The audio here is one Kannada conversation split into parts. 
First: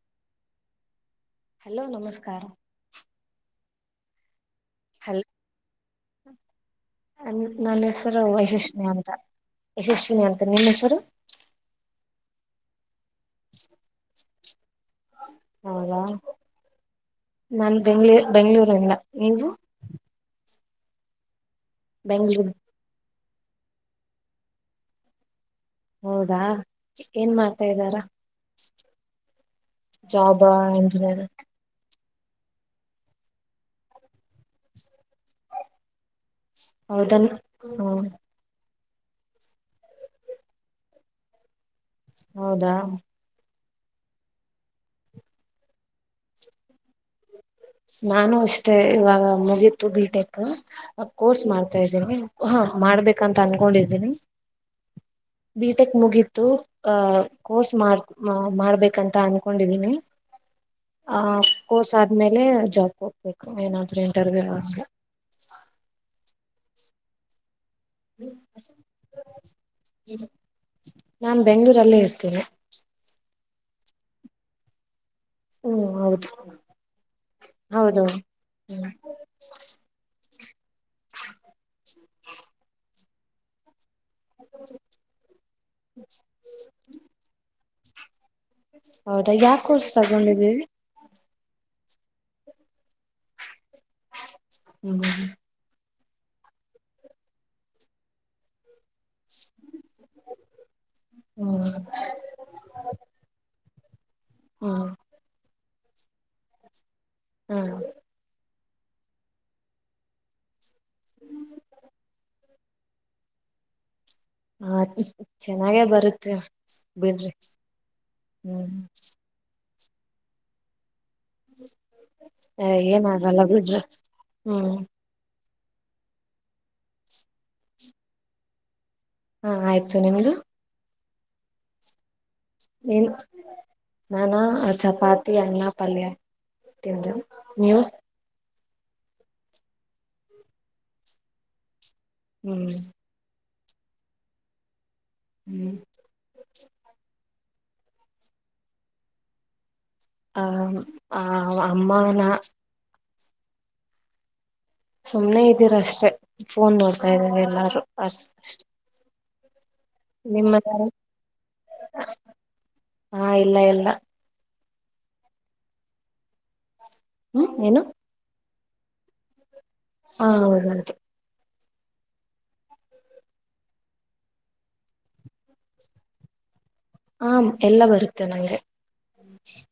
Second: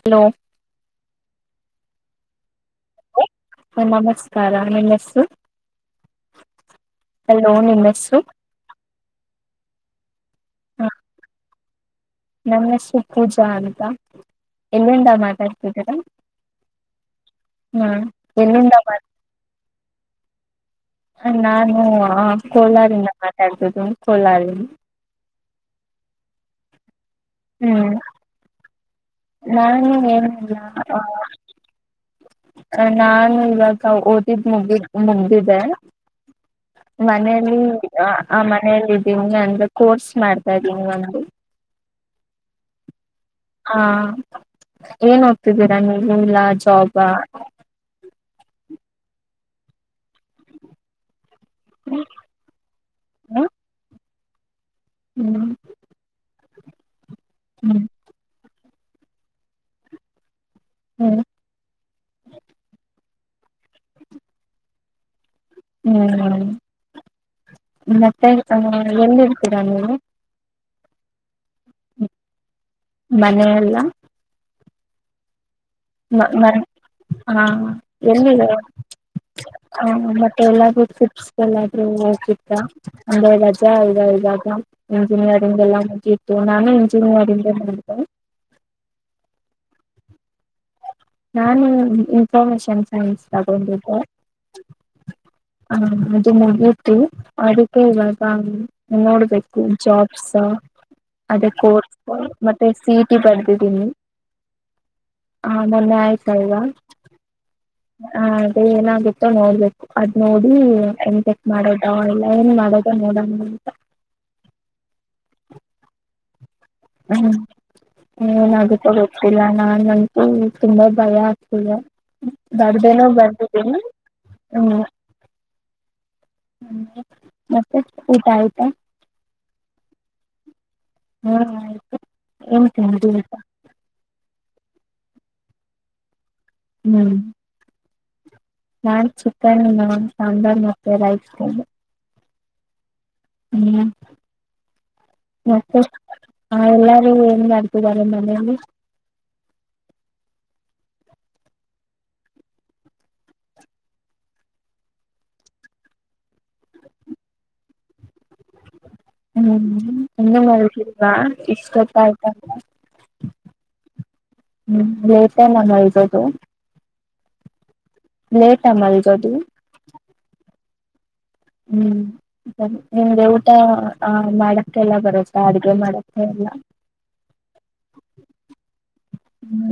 ಹಲೋ ಹಲೋ ನಮಸ್ಕಾರ [unintelligible] ಹ ನಮಸ್ ನಮಸ್ಕಾರ ನಿಮ್ಮಹೆಸ್ರು ಹಲೋ ಹಲೋ ನನ್ನ ನಿಂಹೆಸ್ರು ಹೆಸರು ಯಶಸ್ವಿನಿ ಅಂತ ಯಶಸ್ವಿನಿ ಅಂತ ನಿಮ್ ಹೆಸರು ನನ್ನ ಹೆಸರು ಪೂಜಾ ಅಂತ ಎಲ್ಲಿಂದ ಮಾತಾಡ್ತಿದ್ದೀರಾ ಹೌದಾ ನಾನ್ ಹಾ ಬೆಂಗ್ ಎಲ್ಲಿಂದ ಬೆಂಗಳೂರಿಂದ ಮಾತ ನೀವು ನಾನು ಬೆಂಗ್ಳೂರು ಕೋಲಾರಿಂದ ಮಾತಾಡ್ತ ತು ಕೊಲ [unintelligible] ಹೌದಾ ಏನ್ ಮಾಡ್ತಾ ಹ್ಮ್ ಇದ್ದಾರ ನಾನು ಜಾಬ್ ಆ ಇಂಜಿನಿಯರ್ ಅ ನಾನು ಇವಾಗ ಓದಿದ್ ಮುಗಿದ ಮುಗ್ದಿದ್ದೆ ಹೌದನ್ ಮನೇೆಯಲ್ಲಿ ಹ್ಮ ಆ ಮ ಹೇಳಿದ್ದೀನ ಅಂದ್ರೆ ಕೋರ್ಸ್ ಮಾಡ್ತಾ ಇದ್ದೀನಿ ಒಂದು ಹೌದಾ ಹಾ ಏನ್ ಓದುತ್ತಿದ್ದೀರಾ ನೀವು ಇಲ್ಲಾ ಜಾಬ ಮುಗಿತ್ತು ಬೀಟೆಕ್ ಕೋರ್ಸ್ ಮಾಡ್ತಾ ಇದೀನಿ ಹಾ ಮಾಡ್ಬೇಕಂತ ಹ್ಮ್ ಅನ್ಕೊಂಡಿದ್ದೀನಿ ಹ್ಮ್ ಬಿಟೆಕ್ ಮುಗೀತು ಹ ಕೋರ್ಸ್ ಹ್ಮ್ ಮಾಡ್ ಮಾಡ್ ಬೇಕ್ ಅಂತ ಅನ್ಕೊಂಡಿದೀನಿ ಹ್ಮ್ ಆ ಕೋರ್ಸ್ ಆದ್ಮೇಲೆ ಜಾಬ್ ಹ್ಮ ಏನಾದ್ರೆ ಇಂಟರ್ವ್ಯೂ ಹ್ಮ್್ಮ ಮತ್ತೆ ಹಾ ಎಲ್ಲಿರ್ತೀರಾ ನೀವು ನಾನ್ ಬೆಂಗಳೂರಲ್ಲೇ ಇರ್ತೀನಿ ಮನೆಲ್ಲಾ ಹ್ಮ್ ಮ ಹೌದು ಮ ಹಾ ಹೌದೌದು ಎಲ್ಲಿ ಹ ಹ್ಮ್ ಮತ್ತೆ ಎಲ್ಲಾದ್ರೂ ಚಿಪ್ಸ್ ಎಲ್ಲಾದ್ರೂ ಆಕಿತ್ತ ಅಂದ್ರೆ ರಜಾ ಇವಾಗ ಇಂಜಿನಿಯರಿಂಗ್ ಎಲ್ಲ ಮುಗೀತು ನಾನೇ ಇಂಜಿನಿಯರಿಂಗ್ ಹ ಹೌದಾ ಯಾ ಕೋರ್ಸ್ ತಗೊಂಡಿದ್ದೀರಿ ನಾನು ಇನ್ಫಾರ್ಮೇಶನ್ ಸೈನ್ಸ್ ತಗೊಂಡಿದ್ದೆ ಹ್ಮ ಹ್ಮ್ಮ ಹ ಅದು ಮುಗೀತು ಅದಕ್ಕೆ ಇವಾಗ ನೋ ಜಾಬ್ಸ್ ಅದೇ ಹ್ಮ್ ಕೋರ್ಸ್ ಮತ್ತೆ ಸಿಇಟಿ ಬರ್ಬೇ ಹನ್ನು [inaudible] ಹಾ ಮೊನ್ನೆ ಆಯ್ತಲ್ವ ಹ್ಮ ಏನಾಗುತ್ತೋ ನೋಡ್ಬೇಕು ಅದ್ ನೋಡಿ ಏನ್ ಚೆಕ್ ಮಾಡೋದ ಇಲ್ಲ ನೋಡ ನೋಡ ಮಂತ ಹಾ ಚೆನ್ನಾಗೇ ಬರುತ್ತೆ ಹ್ಮ್ ಬಿಡ್ರಿ ಹ್ಮ್ ಏನಾಗುತ್ತಾ ಗೊತ್ತಿಲ್ಲ ನಾ [unintelligible] ತುಂಬಾ ಭಯ ಆಗ್ತಿದೆ ಏನ್ ಬರದೇನೋ ಆಗಲ್ಲ ಬಿಡ್ರಿ ಬರ್ದಿನಿ ಹ್ಮ್ ಹ್ಮ ಮತ್ತೆ ಊಟ ಆಯ್ತಾ ಹಾ ಆಯ್ತು ನಿಮ್ದ ಹ್ಮ್ ಆಯ್ತು ಏನ್ ತಿಂದ್ರಿ ಊಟ ನಾನಾ ಅ ಚಾಪಾತಿ ಅನ್ನ ಪಲ್ಯ ತಿ ಹ್ಮ್ ನೀವು ನಾನ್ ಚಿಕನ್ ನ ಸಾಂಬಾರ್ ಮತ್ತೆ ರೈಸ್ ಹ್ಮ್ ಇನ್ನ ಹ್ಮ್ ಮತ್ತೆ ಹಾ ಎಲ್ಲಾರು ಏನ್ ಮಾಡ್ತಿದ್ದರೆ ಮನೆಲಿ ಹ ಆ ಅಮ್ಮಾನಾ ಸುಮ್ನೆ ಇದ್ದೀರ್ ಅಷ್ಟೇ ಫೋನ್ ನೋಡ್ತಾ ಇದಾರೆ ಎಲ್ಲಾರೂ ಅ ಹ್ಮ್ ಇನ್ನೂ ಮಲಗಿಲ್ವಾ ಇಸ್ಟೊತಾಯ್ ಹಾ ಇಲ್ಲ ಇಲ್ಲ ಹ್ಮ್ ಲೇಟ್ ಯೇ ನ ಮಲಗೋದು ಹ್ಮ್ ಏನು ಲೇಟ್ ಅ ಮಲ್ಗೋದು ಹಾ ಹೌದ್ ಹೌದ್ ಹ್ಮ್ ಸರಿ ನಿಮ್ಗೆ ಊಟ ಆ ಮಾಡಕ್ಕೆ ಎಲ್ಲ ಬರುತ್ತಾ ಅಡ್ಗೆ ಮಾಡಕ್ಕೆ ಎಲ್ಲ ಹ ಎಲ್ಲ ಬರುತ್ತೆ ನಂಗೆ ಹ್ಮ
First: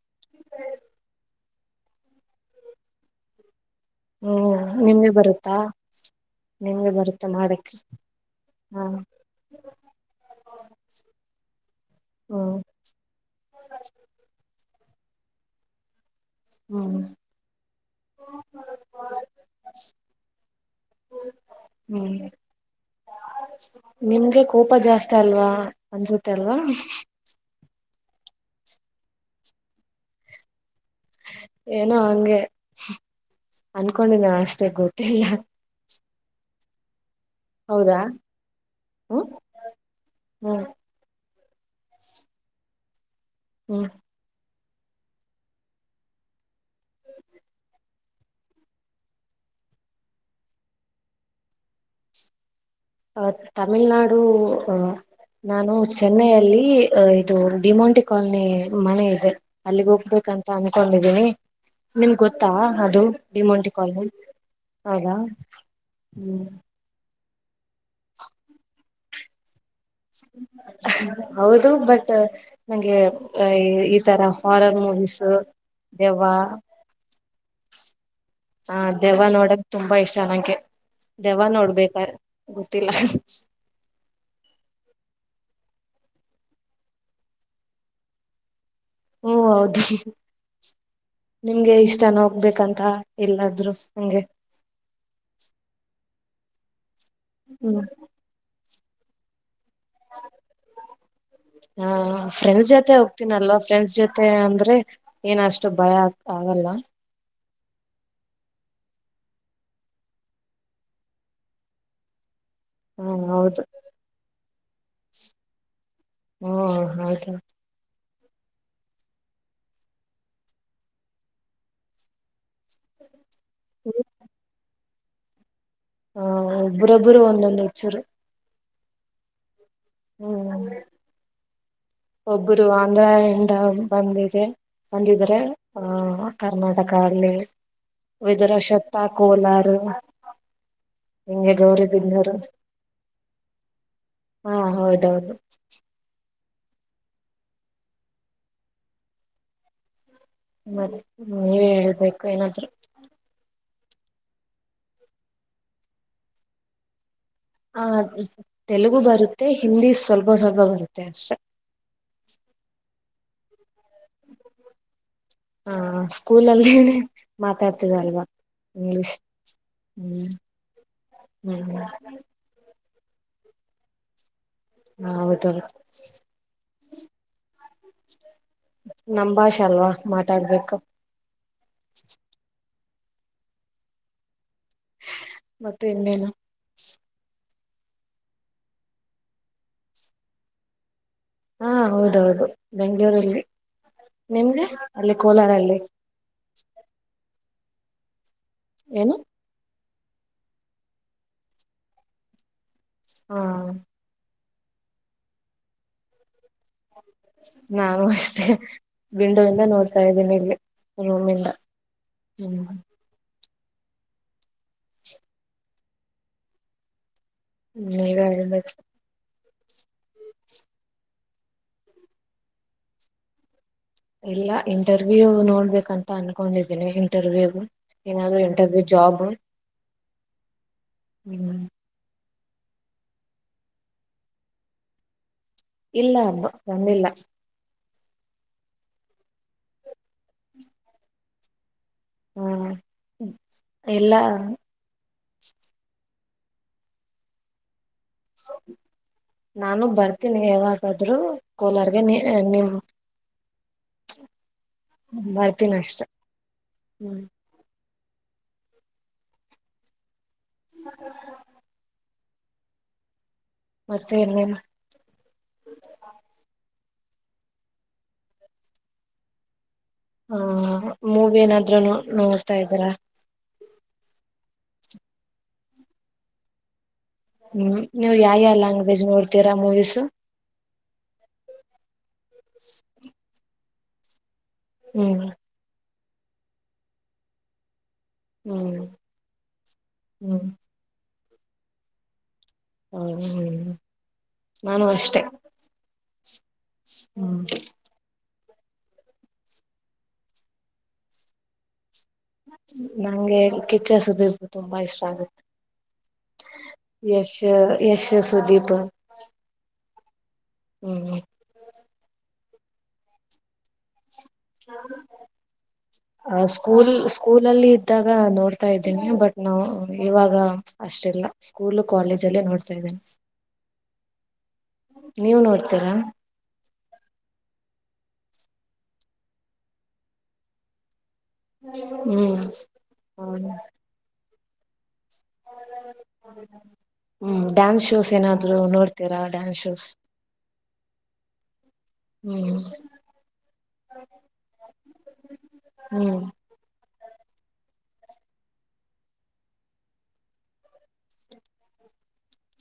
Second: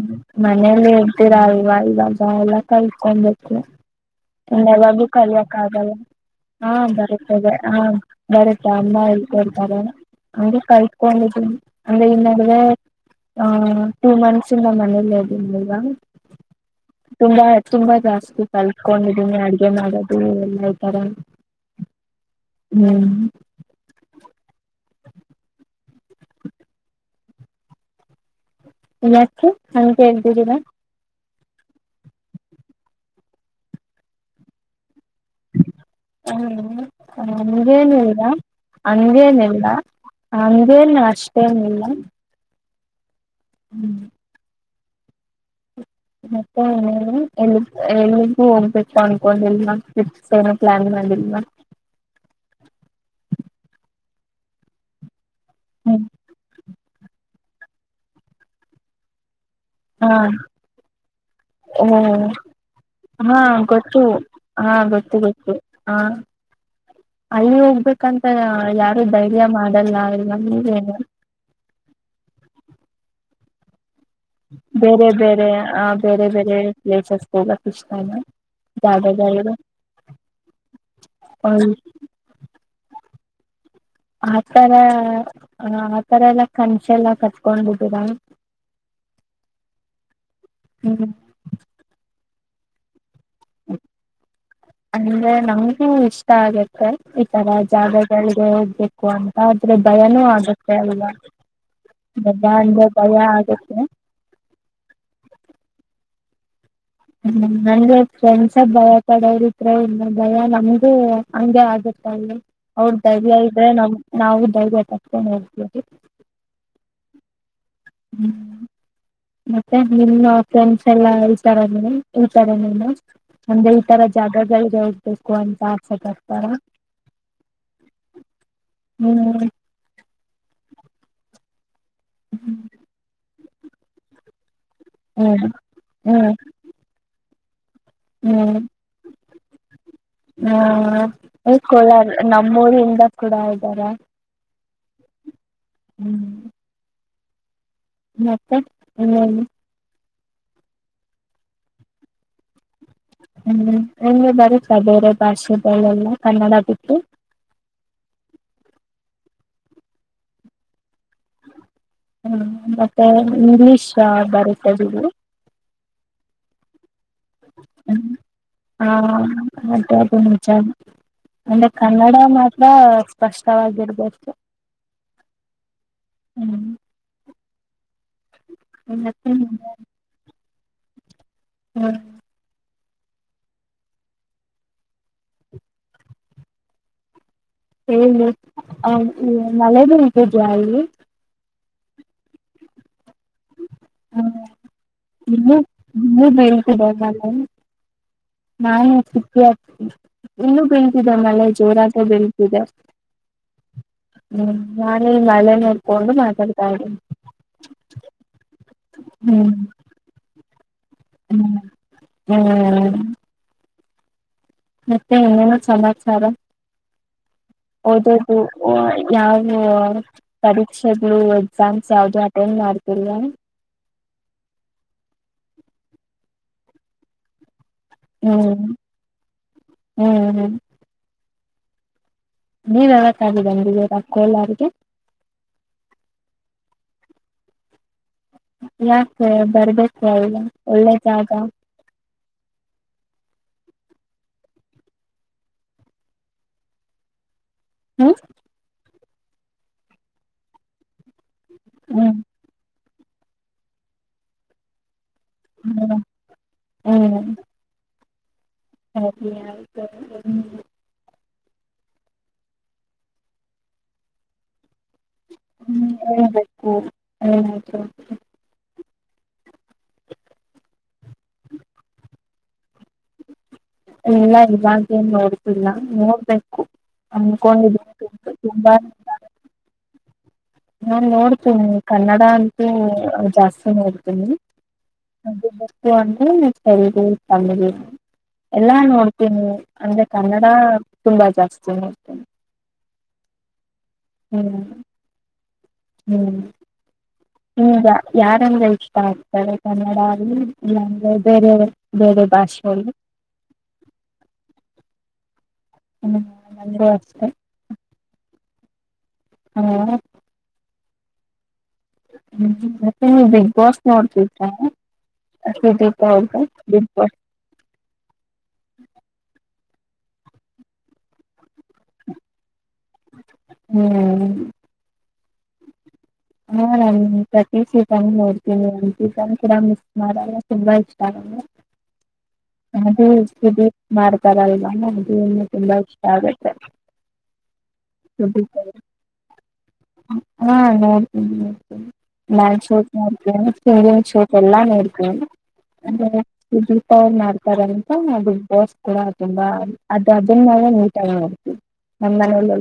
ಮನೇೆಯಲ್ಲಿ ಹೇಳ್ತೀರಾ ಇವ [unintelligible] ಕಲ್ತ್ಕಬೇಕು ಹ್ಮ್ ಇನ್ ಯಾವಾಗು ನಿಮ್ಗೆ ಬರುತ್ತಾ ಕಲಿಯಕ್ ಆಗಲ್ಲ ಹಾ ನಿಮ್ಗೆ ಬರುತ್ತೆ ಬರುತ್ತದೆ ಮಾಡಕ್ಕೆ ಹಾ ಬರುತ್ತೆ ಹಾ ಅಮ್ಮ ಹೇಳ್ಕೊಳ್ತಾರೆ ಅಂಗೆ ಕಲ್ತ್ಕೊಂಡ ಹ್ಮ ಅಂದ್ರೆ ಈ ಹ್ಮ್ ನಡುವೆ ಆ ಸಿನ [unintelligible] ಮನೆಯೆಲ್ಲಿದೀನಿ ಈಗ ಹ್ಮ್ ತುಂಬಾ ತುಂಬಾ ಜಾಸ್ತಿ ಕಲ್ತ್ಕೊಂಡಿದೀನಿ ಅಡಗೆ ಮಾಡೋದು ಎಲ್ಲ ಈ ತರ ಹ್ಮ್ ಹ್ಮ್ ನಿಮ್ಗೆ ಕೋಪ ಜಾಸ್ತ್ ಅಲ್ವಾ ಅನ್ಸುತ್ತೆ ಅಲ್ವಾ ಯಾಕೆ ಹಂತ ಅಂಗ್ ಕೇಳ್ತಿದೀರಾ ಏನೋ ಹಂಗೆ ಅನ್ಕೊಂಡಿದೆ ಅಷ್ಟೇ ಗೊತ್ ಹ್ಮ ಹೌದಾ ಹಂಗೇನಿಲ್ಲ ಹ್ಮ್ ಹಂಗೇನಿಲ್ಲ ಹ್ಮ್ ಹಂಗೇನ್ ಅಷ್ಟ್ ಅಷ್ಟೇನಿಲ್ಲ ಹ್ಮ್ ಮತ್ತೆ ಎಲ್ಲಿ ಎಲ್ಲಿಗೂ ಹೋಗ್ಬೇಕು ಅನ್ಕೊಂಡಲ್ ಟ್ರಿಪ್ಸ್ ಏನ ಪ್ಲಾನ್ ಮಾಡಲ್ ಮ ಅ ತಮಿಳ್ನಾಾಡು ನಾನು ಚೆನ್ನೈಯಲ್ಲಿ ಅ ಇದು ಡಿಮೋಂಟಿ ಕಾಲನಿ ಮನೆ ಇದೆ ಅಲ್ಲಿಗ್ ಹಾ ಹೋಗ್ಬೇಕಂತ ಅನ್ಕೊಂಡಿದೀನಿ ಓ ನಿಮ್ಗೆ ಗೊತ್ತಾ ಅದು ಹಾ ಡಿಮಂಟಿಿಕಲ್ ಗೊತ್ತು ಹಾ ಗೊತ್ತು ಆದಾ ಗೊತ್ತು ಹ ಹ್ಮ್ ಅಲ್ಲಿ ಹೋಗ್ಬೇಕಂತ ಯಾರು ಧೈರ್ಯ ಮಾಡ ಹೌದು ಬಟ್ ನಂಗೆ ಆ ಬೇರೆ ಬೇರೆ ಆ ದೆವ್ವ ಬೇರೆ ಬೇರೆ ಪ್ಲೇಸಸ್ಗೆ ಹೋಗುತ್ತೆ [unintelligible] ಹ ದೆವ ನೋಡಕ್ ತುಂಬಾ ಇಷ್ಟ ನಂಗೆ ದೆವ ನೋಡ್ಬೇಕ ಗತ್ತಲ್ಲ ಅತಾರ ಹ ಆತರ ಎಲ್ಲಾ ಕನ್ಸ ಎಲ್ಲ ಕತ್ಕೊಂಡ್ಬಿಟ್ಟರ ಹ್ಮ ಹೌದು ಹ್ಮ್ ನಿಮ್ಗೆ ಇಷ್ಟ ನ ಆಗ್ಬೇಕಂತ ಅಂದ್ರೆ ನಮಗೆ ಇಷ್ಟ ಇಷ್ಟ ಆಗುತ್ತೆ ಈ ತರ ಹ್ಮ್ ಜಾಗ ಜಗೆ ಹೋಗ್ಬೇಕ ಹ ಅಂತ ಆದ್ರೆ ಭಯನೂ ಆಗತ್ತೆ ಅಲ್ವಾ ಹಾ ಭಯ ಫ್ರೆಂಡ್ಸ್ ಅಂದ್ರೆ ಜೊತೆ ಭಯ ಹೋಗ್ತೀನಲ್ವಾ ಆಗತ್ತೆ ಫ್ರೆಂಡ್ಸ್ ಜೊತೆ ಅಂದ್ರೆ ಏನಷ್ಟು ಭಯ ಆಗ್ತ ಆಗಲ್ಲ ಹ್ಮ ಅಂದ್ರೆ ಫ್ರೆಂಡ್ಸ ಭಯ ಕಡೆ ಇಿದ್ರ ಇಲ್ಲ ಭಯ ನಮಗೂ ಹಂಗಗೆ ಆಗುತ್ತ ಅಲ್ಲಿ ಅವ್ರ ಹ್ಮ ಧೈರ್ಯ ಹೌದು ಇದ್ರೆ ನಮ ನಾವು ಧೈರ್ಯ ತಕ್ ಹೋಗಡ್ತೇವಿ ಹ್ಮ ಹ್ಮ್ ಮತ್ತೆ ನಿಮ್ಮ ಫ್ರೆಂಡ್ಸ್ ಎಲ್ಲಾ ಹೇಳ್ತಾರ ಹಳ್ತಾರೆ ನೀನು ಅಂದ್ರೆ ಈ ತರ ಜಾಗಗಳಿಗೆ ಹ ಬೇಕು ಅಂತ ಆಸೆ ಹ ಪಡ್ತಾರಾ ಒಬ್ಬರೊಬ್ಬರು ಒಂದೊಂದು ಹೆಚ್ಚೂರು ಹ್ಮ್ ಹ್ಮ್ ಒಬ್ಬರು ಅಂದ್ರ ಬಂದಿದೆ. ಬಂದಿದ್ರೆ ಹ್ಮ್ ಆ ಹ್ಮ್ ಕರ್ನಾಟಕ ಅಲ್ಲಿ. ಹ್ಮ್ ವಿದುರಶತ್ತ ಕೋಲಾರ ಹಿಂಗೆ ಹ್ಮ ಗೌರಿಬಿದನೂರು ನಮ್ಮೂರಿಂದ ಕೂಡ ಇದ್ದಾರ ಹಾ ಹೌದೌದು ಹ್ಮ್. ಮತ್ತೆ ಇನ್ನೇನು. ಮತ್ತೆ ನೀವ ಹೇಳ್ಬೇಕುಏನಾದ್ರು. ಹ್ಮ್ ನಿಮಗೆ ಬರುತ್ತಾ ಬೇರೆ ಭಾಷೆಗಳೆಲ್ಲಾ ಕನ್ನಡ ಬಿಟ್ಟು. ಹ ತೆಲುಗು ಬರುತ್ತೆ ಹಿಂದಿ ಸ್ವಲ್ಪ ಸ್ವಲ್ಪ ಬರುತ್ತೆ. ಅಷ್ಟೇ ಹ್ಮ್. ಇಂಗ್ಲೀಷಾ ಬರುತ್ತೆ ಬಿಡಿ. ಹಾ ಸ್ಕೂಲ್ ಅಲ್ಲಿನೆ. ಹ ಹ ಅದೇ ಅದೇ ಹ್ಮ್ ನಿಜನೆ ಅಂದೆ ಹ್ಮ್ ಕನ್ನಡ ಮಾತ್ರ. ಸ್ಪಷ್ಟವಾಗಿರಬೇಕು. ಹಾ ಹೌದ ಹೌದು. ಮತ್ತೆ ನಮ್ ಭಾಷೆ ಅಲ್ವಾ ಮಾತಾಡ್ಬೇಕು ಹ ಹ್ಮ ಮತ್ತೆ ಇನ್ನೇನು ಹೇಳಿ ಮಳನತಿದ ಅಲ್ಲಿ ಹಾ ಹೌದೌದು ಬೆಂ ೂಲ್ಲಿ ಹ್ಮ್ ನಿಮಗೆ ಅಲ್ಲಿ ಇನ್ನೂ ಕೋಲಾರಲ್ಲಿ ಇನ್ನೂ ನ ನಾ ಏನು ತಿಿ ಅ [inaudible] ಇನ್ನುೂ ಬೆಳತಿದೆ ಮಳೆ ಜೋರಾಗೆ ಬೀಳತಿದೆ ಹಾ ಹ್ಞೂ ನಾನೇ ಮಳೆ ನೋಡ್ಕೊಂಡು ಮಾತಾಡ್ನಿ ನಾನು ಅಷ್ಟೇ ವಿಂಡೋ ಹ್ಮ್ ಇಂದ ನೋಡುತ್ತಿದ್ದೇನೆ ಇಲ್ಲಿ ಹ್ಮ್ ರೂಮಿಂದ ಹ್ಮ್ ಮತ್ತೆ ಇನ್ನೇನು ಸಮಾಚಾರ ನೀವ ಓದೋದು ಹೇಳ್ಬೇಕು ಯಾವ ಹ್ಮ ಪರೀಕ್ಷೆಗಳು ಎಕ್ಸಾಮ್ಸ್ ಯಾವವು್ದು ಅಟೆಂಡ್ ಮಾಡ್ತಿಲ್ವಾ ಇಲ್ಲ ಇಂಟರ್ವ್ಯೂ ನೋಡ್ಬೇಕಂತ ಅನ್ಕೊಂಡಿದ್ದೀನಿ ಇಂಟರ್ವ್ಯೂ ಏನಾದ್ರು ಹ್ಮ್ ಜಾಬ್ ಹ್ಮ್ ಹ್ಮ್ ಹ್ಮ್ ನೀವು ಯಾವತ್ತಾದರೂ ಬಂದಿದ್ದೀರ ಕೋಲಾರ್ಗೆ ಇಲ್ಲ ಬಂದಿಲ್ಲ ಯಾಕೆ ಬರ್ಬೇಕು ಅಲ್ಲ ಒಳ್ಳೆ ಜಾಗ ಹ್ಮ ಇಲ್ಲ ಹ್ಮ ನಾನುಗ್ ಬರ್ತೀನಿ ಯಾವಾಗಾದ್ೂ ಕೋಲಾರಗೆ ನೀ ಹ್ಮ್ ನಿಮ್ [inaudible] ಬರ್ತೀನಿ ಹ್ಮ್ ಅಷ್ಟ ಹ್ಮ್ ಹ [unintelligible] [inaudible] ಮತ್ತೆ ಇನೇನು ಹ್ಮ್ ಹ್ಮ ಹ್ಮ್ ಏನಾಯ್ತು ಹಾ ಮೂವಿ ಏನಾದ್ರು ನೋಡ್ತಾ ಇದೀರಾ ಇಲ್ಲ ಇವಾಗೇನ್ ನೋಡ್ತಿಿಲ್ಲ ನೋಡ್ಬೇಕು ಹ್ಮ್ ಅನ್ಕೊಂಡಿದೀನಿ ನೀವು ತುಂಬ ಯಾವ ಯಾವ ತುಂಬಾ ಲ್ಯಾಂಗ್ವೇಜ್ ನೋಡ್ತೀರಾ ಮೂವೀಸು ನಾನ್ ನೋಡ್ತೀನಿ ಕನ್ನಡ ಅಂತೂ ಜಾಸ್ತಿ ನೋಡ್ತೀನಿ ಹ್ಮ್ ಹ [unintelligible] ತೆಲುಗು ತಮಿಳ್ [unintelligible] ಎಲ್ಲಾ ಹ್ಮ್ ನೋಡ್ತೀನಿ ಅಂದ್ರೆ ಕನ್ನಡ ತುಂಬಾ ಜಾಸ್ತಿ ನೋಡ್ತೇನೆ ಹ ಹ್ಮ್ ನಾನು ಅಷ್ಟೆ ಹ್ಮ್ ಹ್ಮ ಚೆ ಇಷ್ಟ ಆಗ್ತದೆ ಕನ್ನಡ [unintelligible] ಬೇರೆ ಬೇರೆ ಭಾಷೆಯಲ್ಲಿ ನಂಗೆ ಕಿಚ್ಚ ಸುದೀಪ್ ತುಂಬಾ ಇಷ್ಟ ಆಗುತ್ತೆ ಹ್ಮ್ ನಂಗೂ ಅಷ್ಟೇ ಯಶ ಯಶ್ ಸುದೀಪ್ ಹ್ಮ ಹ್ಮ್ ಹ್ಮ್ ಮತ್ತೆ ನೀ ಬಿಗ್ ಬಾಸ್ ನೋಡ್ತ ಆ ಬಿಗ್ ಸ್ಕೂಲ್ ಬಾಸ್ ಸ್ಕೂಲಲ್ಲಿ ಇದ್ದಾಗ ನೋಡ್ತಾ ಇದ್ದೀನಿ ಬಟ್ ನಾವು ಇವಾಗ ಅಷ್ಟಿಲ್ಲ ಸ್ಕೂಲ್ ಕಾಲೇಜ ಅಲ್ಲೇ ನೋಡ್ತಾ ಇದ್ದೇನೆೆ ಹ್ಮ್ ನೀವು ನೋಡ್ತೀರಾ ಹಾ ನಾನ ಪ್ರತಿ ಸೀತನ್ ನೋಡ್ತೀನಿ ನ ಸೀತನ್ ಕೂಡ ಮಿಸ್ ಮಾಡಲ್ಲ ತುಂಬಾ ಇ ಹ್ಮ್ ಅದು [unintelligible] ಮಾರ್ ತರ ಇಲ್ಲ ತುಂಬಾ ಇಷ್ಟ ಆಗುತ್ತೆ ಹ್ಮ್ ಡ್ಯಾನ್ಸ್ ಶೋಸ್ ಏನಾದ್ರು ನೋಡ್ತೀರಾ ಡ್ಯಾನ್ಸ್ ಶೋಸ್ ಹಾ ನೊ ಹ್ಮ ಹ್ಮ್ ನಾನ್ ಚೋಟ್ ಮಾಡ [unintelligible] ಚೋಟ್ ಎಲ್ಲಾ ಮಾಡೇಡ್ತ ಹ್ಮ್ ಅವ್ ಮಾಡ್ತಾರ ಅಂತ ನಾ ಬಿಗ್ ಬಾಸ್ ಕೂಡ ತುಂಬಾ ಅದು ಅದನ್ನಾವ ನೀಟಾಗಿ ನೋಡ್ತೀವಿ ನಮ್ಮ್ ಮನಲಿ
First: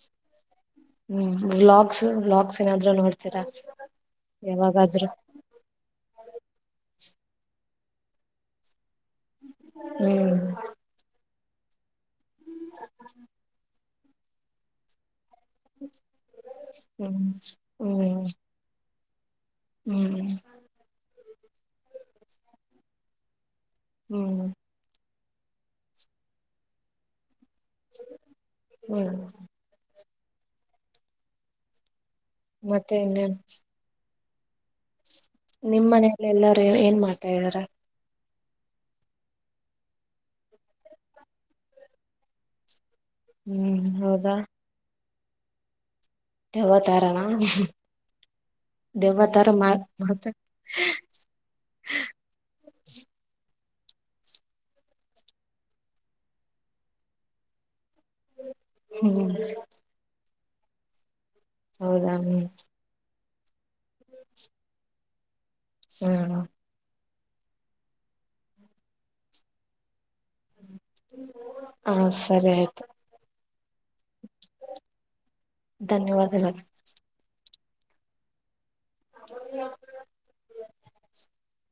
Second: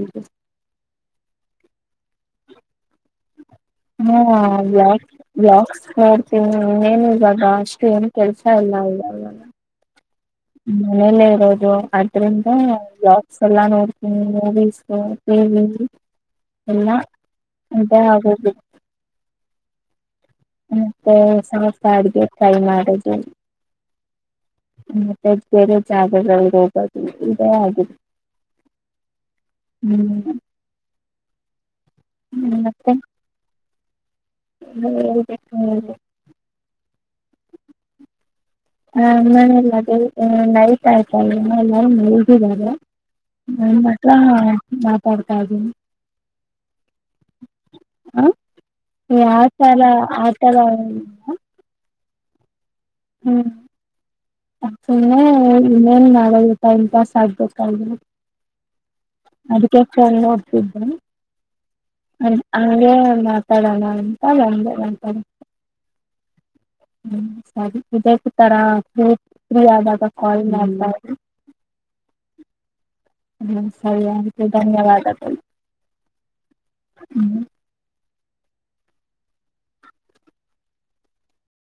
ಹ್ಮ್ ಬ್ಲಾಗ್ಸ್ ವ್ಲಾಗ್ಸ್ ಏನಾದ್ರು ನೋ ಹಾ ಬ್ಲಾಕ್ ಬ್ಲಾಕ್ಸ್ ಮಾಡ್ತೀ ನಿನ್ನೇನು ಇವಾಗ ಅಷ್ಟು ಏನ್ ಕೆಲಸ ಇಲ್ಲ ಅಲ್ವಾ [unintelligible] ಮನೇಲೆ ಇರೋದು ಜೊ ಅ್ರಂದ ಲಾಕ್ಸ್ ಎಲ್ಲಾ ನೋಡ [unintelligible] ಎಲ್ಲ ಹ್ಮ್ ಅಂತ ಹ್ಮ್ ಆಗುದು ಹ್ಮ್ ಮತ್ತೆ ಸ್ವಲ್ಪ ಅಡ್ಿಗೆ ಟ್ರೈ ಮಾಡುದು [unintelligible] ಹ್ಮ್್ಮ ಮತ್ತೆ ಬೇರೆ ಜಾಗ ಹೋಗ ಹ್ಮ್ ಹ್ಮ್ ಮತ್ತೆ ಇನ್ನೇನ್ ಹ್ಮ್ ನಿಮ್ ಮನಲ್ಲ ಎಲ್ಲಾರು ಏನ್ ಮಾಡ್ತಾರೆ ಇದರೆ ಹ ನಮ್ಮಲ್ಲಿ ನೈಟ್ ಆಯ್ತಲ್ಲ ಮಲ್ಗಿದಾರೆ [unintelligible] [unintelligible] ನನ್ ಹ್ಮ್ ಮಗ ಕೊಡ್ತದು ದೆ್ವತಾರಾನ ಹಾ ಯಾವ ದೆವತಾರ ತರ ಆತರ ಹ್ಮ್ ಆಕ್ಟುಲ್ಲಿ ಏನ್ ಮಾಡೋದು ಟೈಮ್ ಪಾಸ್ ಆಗ್ಬೇಕಾ ಹ್ಮ್ ಅದಕ್ಕೆ ಚಲ್ [unintelligible] ಹೌದಾ ಹ್ಮ್ [unintelligible] ಮಾತಡಣಂತ ಹಾ ಹ್ಮ್ ಸರಿ ಇದೇತರ ಫ್ರೀ ಆದಾಗ ಕಾಲ್ ಮಾಡ್ತಾ ಹಾ ಸರಿ ಆಯ್ತು ಇರಿ ಸರಿ ಹಾಗಿದ್ರೆ ಧನ್ಯವಾದದ ಧನ್ಯವಾದಗಳು ಹ್ಮ [unintelligible]